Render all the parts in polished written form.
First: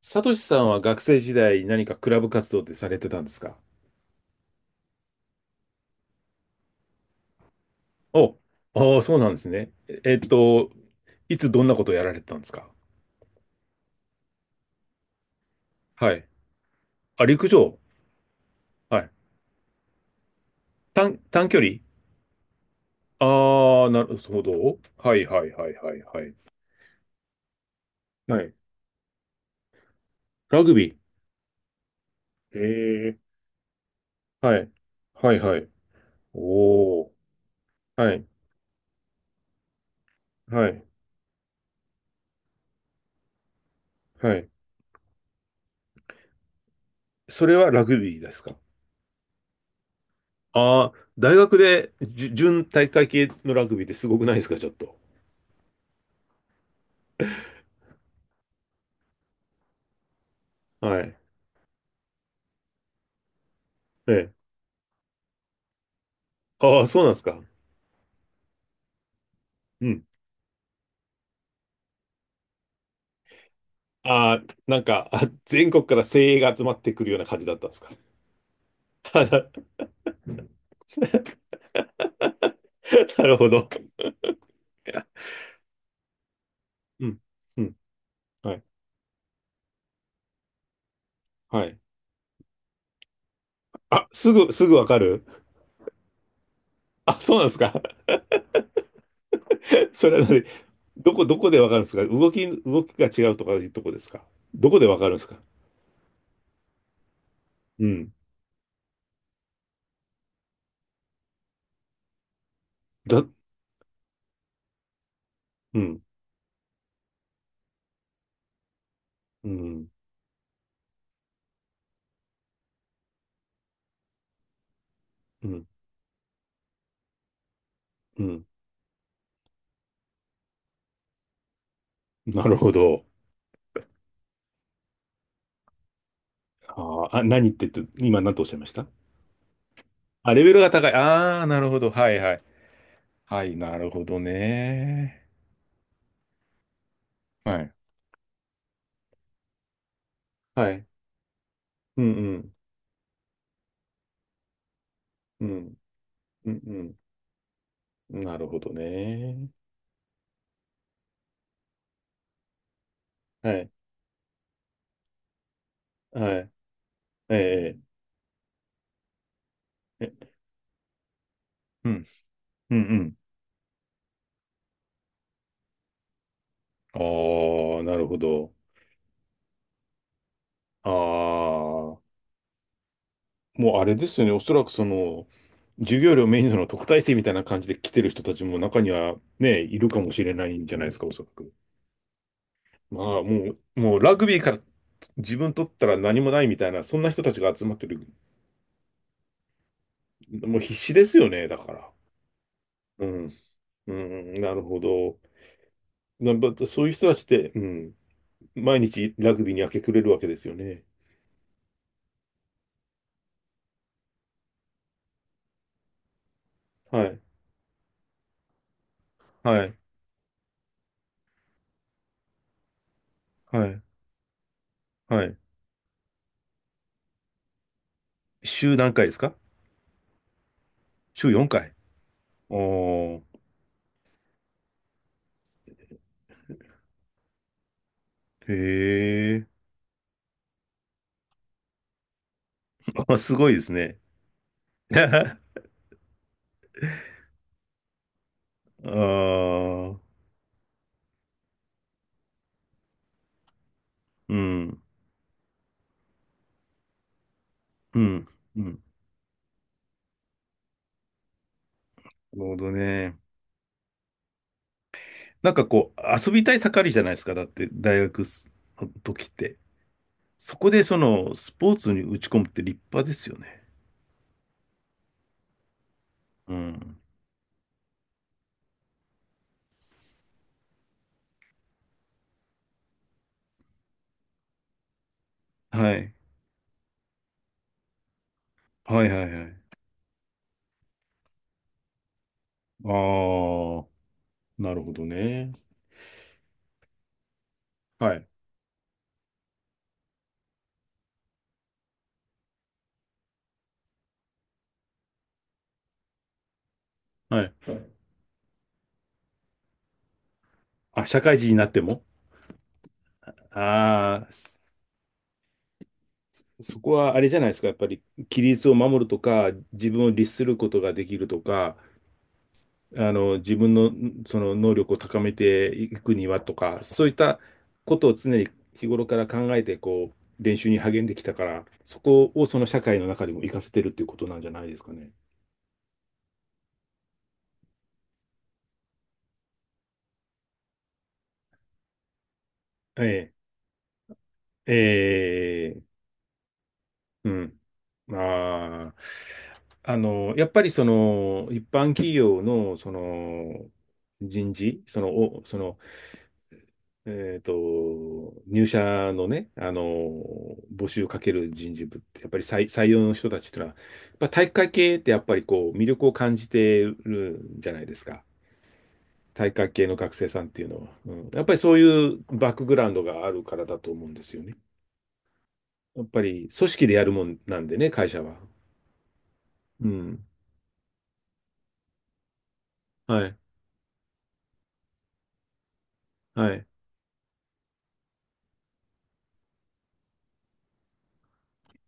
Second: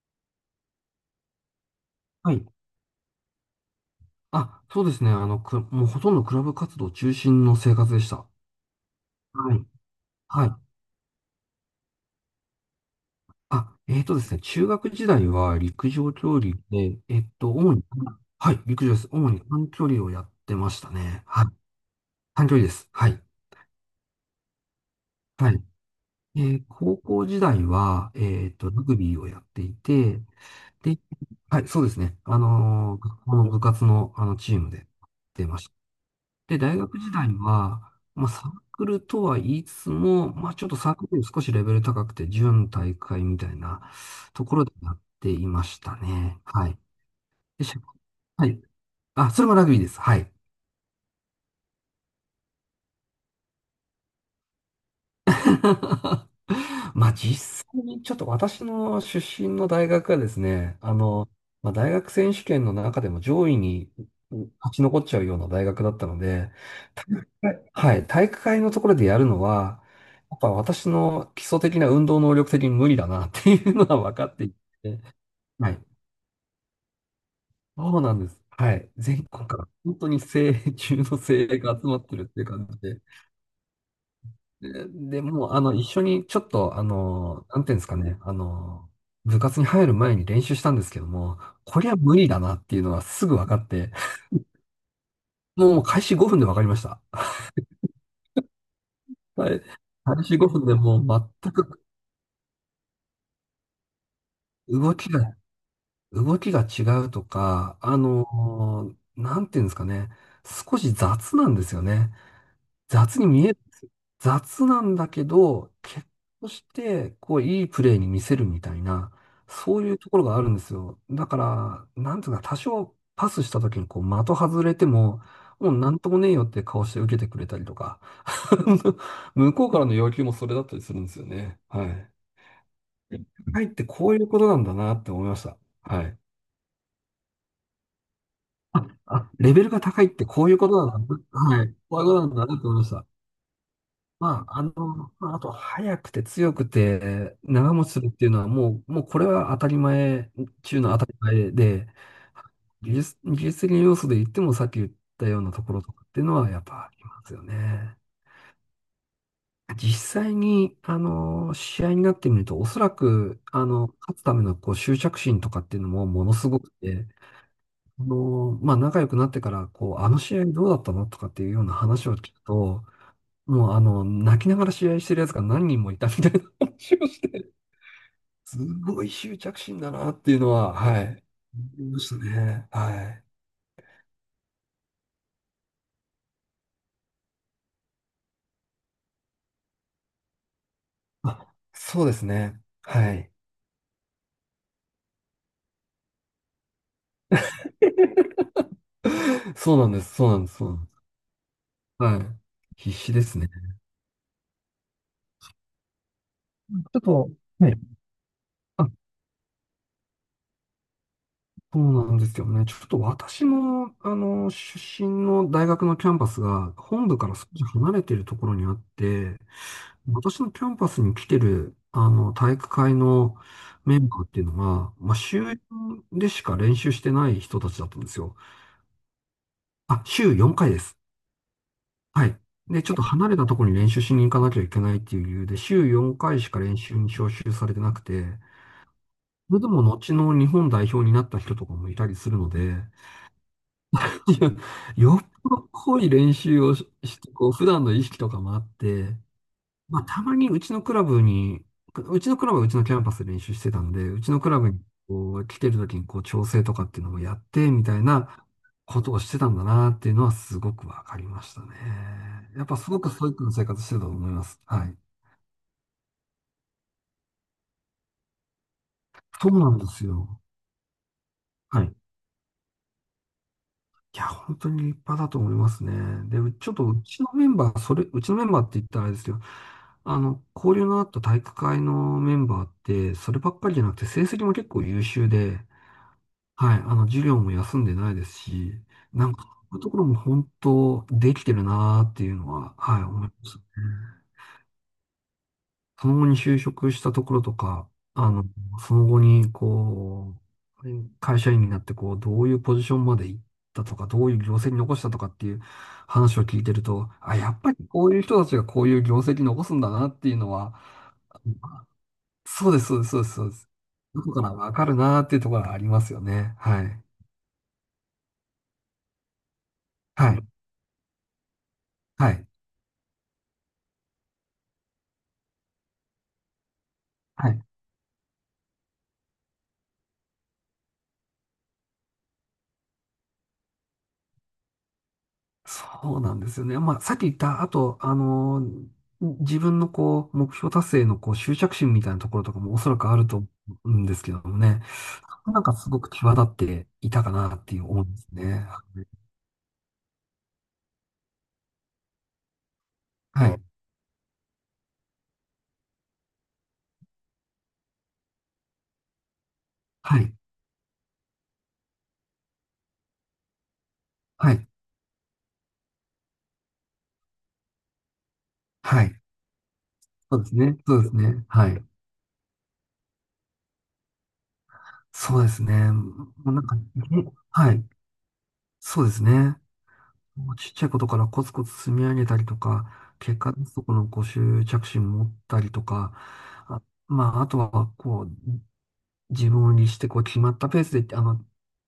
サトシさんは学生時代何かクラブはい。活動ってされてたんですか？あ、そうですね。もうほとんどクラブ活動中心の生活でした。お、ああ、そうなんですはい。ね。はい。いつどんなことをやられてたんですか？あ、えっとですね。中学時代は陸は上い。競技で、あ、陸主上。に、はい、陸上ではす。い。主に短距離をやってましたね。はい。短距離。短距離です。はい。ああー、なるほど。はいはいはい。はいはいはい。高校時代は、はい。ラグビーをやっていて、ラグビで、はい、そうですね。ー。へえ。学校の部活の、チはームい。でやっはいてはましい。た。で、大学お時お。代は、はまい。あ、サークルとは言いつつも、まあ、ちょはっとい。サークルより少しレベル高くて、準大会みたいなはとい。ころでやっていましたね。はい。それで、はしラグビーですはか？い。あ、それもラグビーです。はい。ああー、大学でじゅ準体育会系のラグビーってすごくないですかちょっと。まあ、実際にちょっと私の出身の大学がですね、はい。まあ、大学選手権の中でも上位にええ。勝ち残っちゃうような大学だったので、ああ、そうなんですか。はいはい、体育会のところでやるのは、うん。やっぱ私の基礎的な運動能力的に無理だなっていうのは分かあっていあ、て、なんか、あ、全は国い。から精鋭が集まってくるような感じだったんですか。そうなんです。はい。あ全な、 国から本当に精鋭中の精鋭が集まってるっていう感じで。なるほど。でもう、一緒にちょっと、うん。なうんていん。うんですかね、はい。部活に入る前に練習したんですけども、はい。こりゃ無理だなっていうのはすぐ分かって、すぐわかる。もう開始5分で分かりました。あ、そうなんですか。はい。それ開は始何？5分でもうどこ全でわかるくんですか？動きが違うとかいうとこですか？どこで動わかるきんですか？が動きが違うとか、うん。なんていうんですかね。少し雑なんですよね。雑だ、に見える。雑なんだけど、う結ん。果として、こう、いいプレーに見せるみたいな、うそうん。いうところがあるんですよ。だから、なんていうか、多少パスした時に、こう、的外れても、うん。もうなんともねえよって顔して受けてくれたりとか、うん。向こうからの要求もそれだったりするんですよね。はい。なるほど。はいってこういうことなんだなって思いました。はい。あーあ、何って言って、今何とおっしゃいました？あ、あ、レベルが高いってあ、レこうベいうルこがと高い。なんだ。ああ、なはるい。ほど。こういうこはといなんはい。だなと思いました。はい、なるほどまあ、ね。まああと、速くて強くてはい。長持ちするっていうのはもうこれは当たり前は中い。の当たり前で、うんうん。技術的な要素で言ってもさっき言ったよううなとん。ころとかっていうのうはやっぱあんりますよね。うん。なるほどね。実際に、試合になってみると、おそらく、はい。勝つためのこう執着心とかっていうのもものはすい。ごくて、えまあ、仲良くなってから、こう、あえ。のえ、試合どうだったのとかっていうようなうん。話を聞くうと、んもう、泣きながら試合してるやつが何人もいたみたいな話うをして、ん。ああ、なるほど。すごい執着心だなっていうのは、ああ、はい、思いまもしたね。はい。うあれですよね。おそらくその、授業料メインの特待生みたいな感じで来てる人たちも中にはね、いるかもしれないんじゃないですか、おそらく。あ、そうですね。まあ、はい。もうラグビーから自分取ったら何もないみたいな、そんな人たちが集まってる。そうなんです。そうなんです。もうそう必なんで死す。ですよね、だから。はい。必う死でん。すね。ちうん、なるほど。なまそういうょっ人たちっと、て、うね。ん、毎日ラグビーに明け暮れるわけですよね。そうなんですよね。ちょっと私も、出身の大学のキャンパスがは本部い、から少し離れているところにあって、はい、私のキャンパスに来てる、体育会のはい、メンバーっていうのが、まあ、はい。週よんでしか練習してない人たちだったんですよ。週何回ですか？あ、週4回です。週4回。はい。で、ちょっとおー、離れたところに練習しに行かなきゃいけないっていう理由で、週4回しか練習に招集されてなくて、へえ。それでも後の日本代表になった人とかもいたりするので、あ、すごいですね。いや、よっぽ ど濃い練習をしてこう、普段の意識とかもあっあて、まあ、あ、たまにうちのクラブはうちのキャンパスで練習してたので、うちうのクラブにん、こう来てる時にこう調整とかっていうのもやって、みたういん、なうん。ことをしてたんだなっていうのはすごくわかりましたね。なるほやっどぱすごくね。ストイックな生活してたと思います。はい。なんかこう、遊びたい盛りじゃないですか。だって、大学の時っそて。うなんですよ。そこでその、スポーはツい。に打ち込むって立派ですよね。いや、本当に立派だと思いますね。で、ううちょっとん。うちのメンバーって言ったらあれですよ。交流のあった体育会のメンバーって、そればっかりじゃなくて、成績も結構優秀で、はい。はい、授業も休んでないですし、はいはないんはか、い。そういうところも本当、できてるなーっていうのは、あはい、思いますね。あ。なるほどね。その後に就職したところとか、はい。あの、その後に、こう、会社員になって、こう、どういうポジションまで行ったとか、どういう業績残したとかっていう話を聞いてると、あ、はやい。っぱりこういう人たちがこういう業績残すんだなっていうのは、あ、社会人になっても。そうです、そうです、そうです、そうです。どああー、こからそわかるなっていうところがありますよね。そはこい。はあれじゃないですか。やっぱり、規律を守るとか、自分を律はすい。ることができるとか、はい。あの、自分の、その能力を高めていくにはとか、そういったはい。ことを常に日頃から考えて、こう、練習に励んできたから、そこをその社会の中でも活かせてるっていうことなんじゃないですかね。そうなんですよね。まあ、さっき言った、あと、自分のこう、目標達成のこう、執着心みたいなところとかもおそらえくあるえ。と思うんですけどもえね。なんかえ。すごく際立っていたうかなん。っていう思うんですね。ああ、あの、やっぱりその、一般企業の、そはい。はい。の、人事、その、お、その、えっと、入社のね、あの、募集かける人事部って、やっぱり採用の人たちってのは、やっぱ体育はい。会系ってやっぱりこう、魅力を感じてるんじゃないですか。はい。体育会系の学生そさうんっですていうね。のは。そうでうすん、やっね。ぱりはそうい。いうバックグラウンドがあるからだと思うんですよね。そうですね。やっぱもりうなん組か、ね。織でやるもんなんはでい。ね、会社は。そうですね。うん。もうちっちゃいことからコツコツ積み上げたりとか、はい。結果出すとこのご執着心持ったりとか、はい。あ、まあ、あとは、こう、自分を律して、こう、決まったペースで、あの、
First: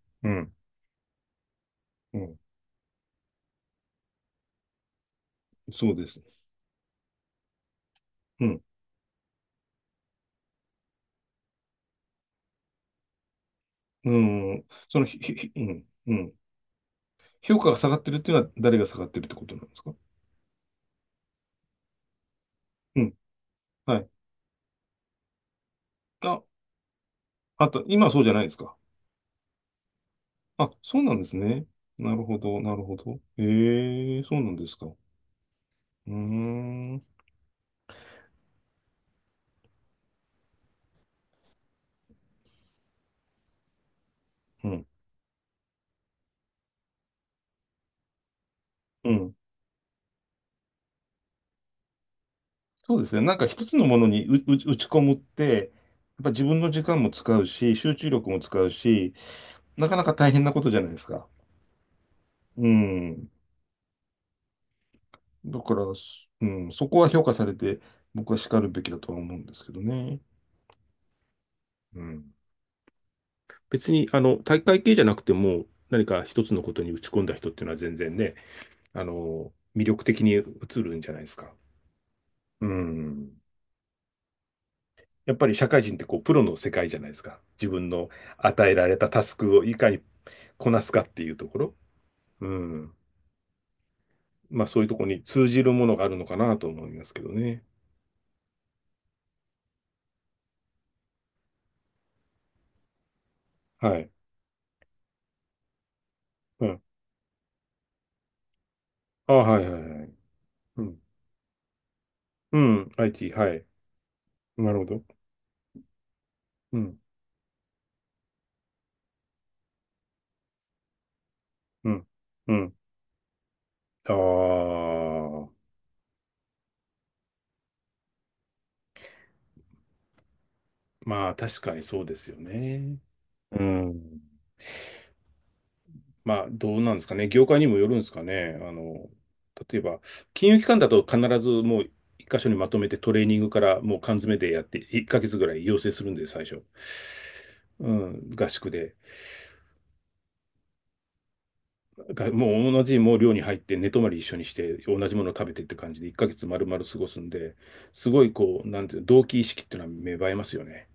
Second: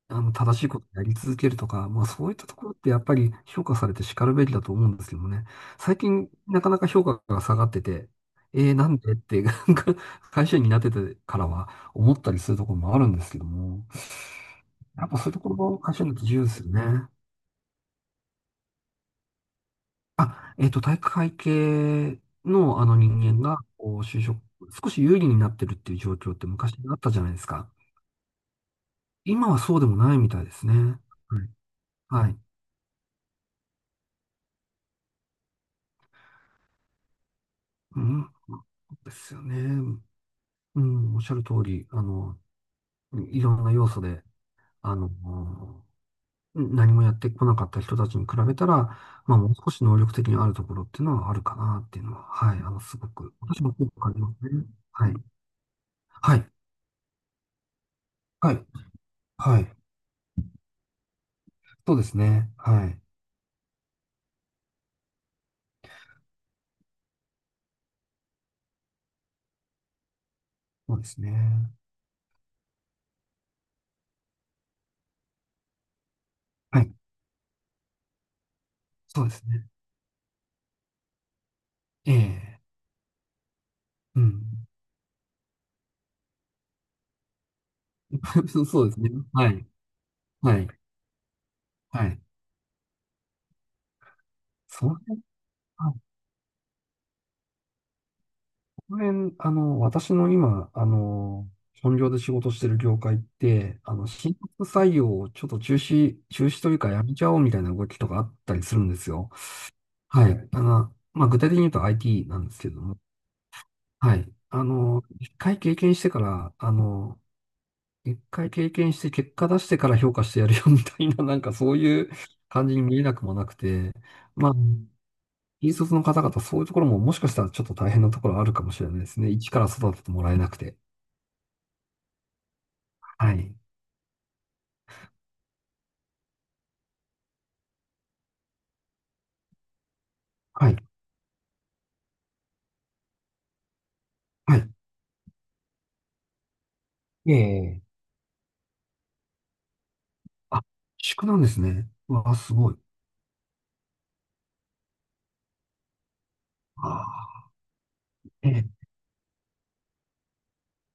あうん正しいことをやり続けるとか、まあ、うそういっん、たところってやっぱり評価されて叱るべきだと思うんですけどもね。そう最です。近、なかなか評価が下がってて、うん。なんでって、なんか会社員になっててからは思ったりするところもあるんですけども、うん。その、やっぱそういうとこひろうもん、会社員うだとん。重要ですよね。評価が下がってるっていうのは誰が下がってるってことなんですか？あ、体育会系のあのうん。人間が、こう、はい。就職、少し有利になってるっていう状況っあ、て昔あったじゃないですあか。と、今はそうじゃないですか。今はそうでもないみたいですあ、ね。そうなんですはい。ね。なるはほい。ど、なるほど。ええ、そうなんですか。うーん。うん。そうですよね。うん、おっしゃる通り、いろんな要素で、うん。あの、何もやってこなかった人たちに比べたら、うん。まあ、もう少し能力的にあるところっていうのはあるかなっていうのは、はい、そすうごですね。く、なんか私一もつそのうもの感じにますね。打ち込はむい。って、やっぱは自い。分の時間も使うし、集中力もは使い。うし、はい。なかなか大変なことじゃないですか。そうですね。うはい。ん。だから、うん、そこは評価されて、僕は叱るべきだとは思うんですけどね。そうですね。うん。別に、あの、大会系じゃなくても、何か一つのこはとにい。打ち込んだ人っていうのは全然ね、あそうですの、ね。魅力的に映るんじゃないですか。ええ。うん。うん。やっぱり社会人ってこう、プロの世界じゃないですか。自分の そ与うえそらうでれすたね。タスはクをい。いかにはい。こなすかっていうところ。はい。うん。まあ、そういそうのところ辺、に通じるもあ、のこがあるのかなと思いますけどね。の辺、私の今、本業で仕事してる業界って、はい。新卒採用をちょっと中止、中止うというん。かやめちゃおうみたいな動きとかあったりするんですよ。あ、はいはいはい。はい。うん。まあ、具体的に言うと IT なんでうすけどん。も。IT、はい。はい。なるほど。うん、一回経験して結果出してから評価してやるよみたいな、なんかそうういん、うう感ん。じに見えなくもなくて、あまあ、あ、引率の方々、そういうところももしかしたらちょっと大変なところあるかもしれないですね。一から育ててもらえなくて。まあ確かにそうですよね。はい。うん。まあどうなんですかね。業界にもよるんですかね。あの、例えば、金融機はい。関だと必ずもう一箇所にまとめてトレーニングからもう缶詰ではやっい。て1ヶ月ぐらい養成するんで、最初。ええ。うん、合宿で。あ、宿なんですね。うわがあ、すもごうい。同じもう寮に入って寝泊まり一緒にして同じものを食べてって感じで1ヶ月丸々あ過ごすんあ、で、すごいえこえ。う、なんていうの、同期意識っていうのは芽生えますよね。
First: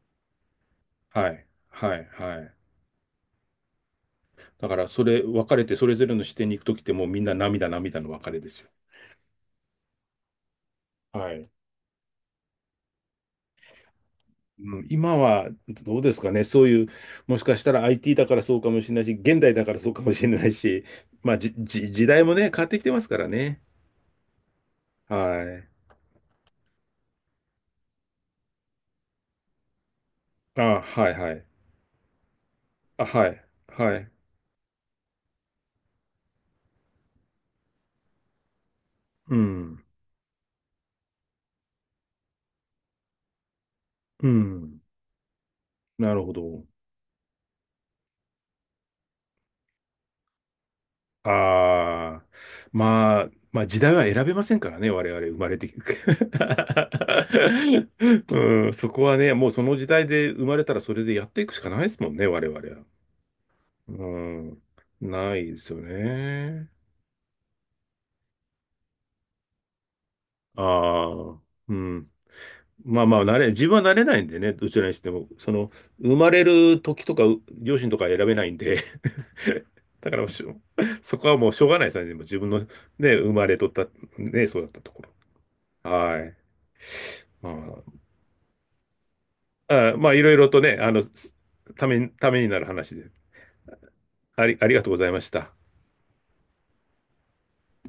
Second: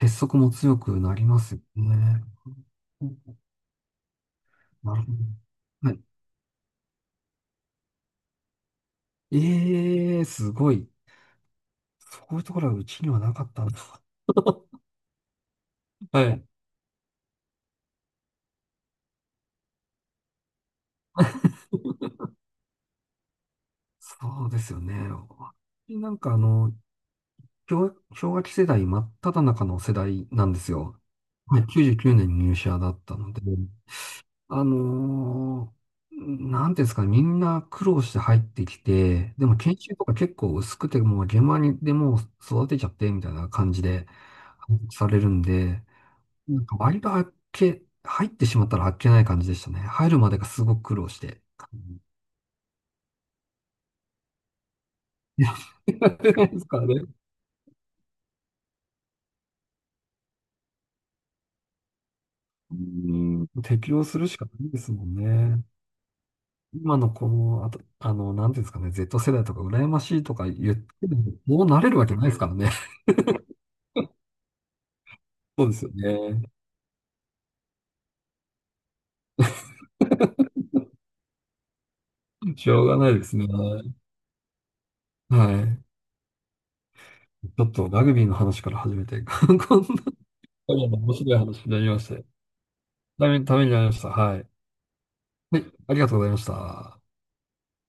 結束も強くなりますよね。はい。だから、なそるほど。れ、別れてそはれい。ぞれの視点に行くときってもうみんな涙涙の別れですよ。ええ、すごい。はい。そういうところはうちにはなかったんだ。うん、今はどうですはかね、い。そういう、もしかしたら IT だからそうかもしれないし、現代だからそうかもしれないし、まあ、時代もね、変わってきてますからね。そうですよね。はい。私なんか氷河期世代真っただ中の世代なんですあ、よ。はいはい。はい、99年に入社だっあ、たはので、い。はい。あのーなんていうんですかね、みんな苦労して入ってきうて、でも研ん。修とか結構薄くて、もう現場にでもう育てちゃってみたいな感じで、うん。されるんで、なるほなど。んか割とあっけ、入ってしまったらあっけない感じでしたね。入るまでがすごく苦労して。ああ、まあ、まあ時代は選べませんからね、我々生まれてきて。ですからね。 うん、そこはね、もうその時代で生まれたらそれでやっていくしかないですもんね、我々は。うん、う適応するしかなん、いですもんないでね。すよね。今のこの、あと、なんていうんですかね、Z 世代とか羨ましいとか言っても、ああ、もうう慣れるわん。けないですからね。まあまあ、慣れ、自分は慣れないんでね、どちらにしても、そ そうの、ですよ生まれね。る時とか、う両親とか選べないんで、だからしょそこはもうしょうがないですね、でも自分 のね、しょうがないで生すね。まれとった、ね、そうだったとこはい。ろ。はい。うちょっとん。ラグビーの話から始めて、こんなあまあ、いろいろとね、あの、面白い話になりまして、ためになる話で、ためになりました。はい。ありがとうございました。はい、ありがとうございました。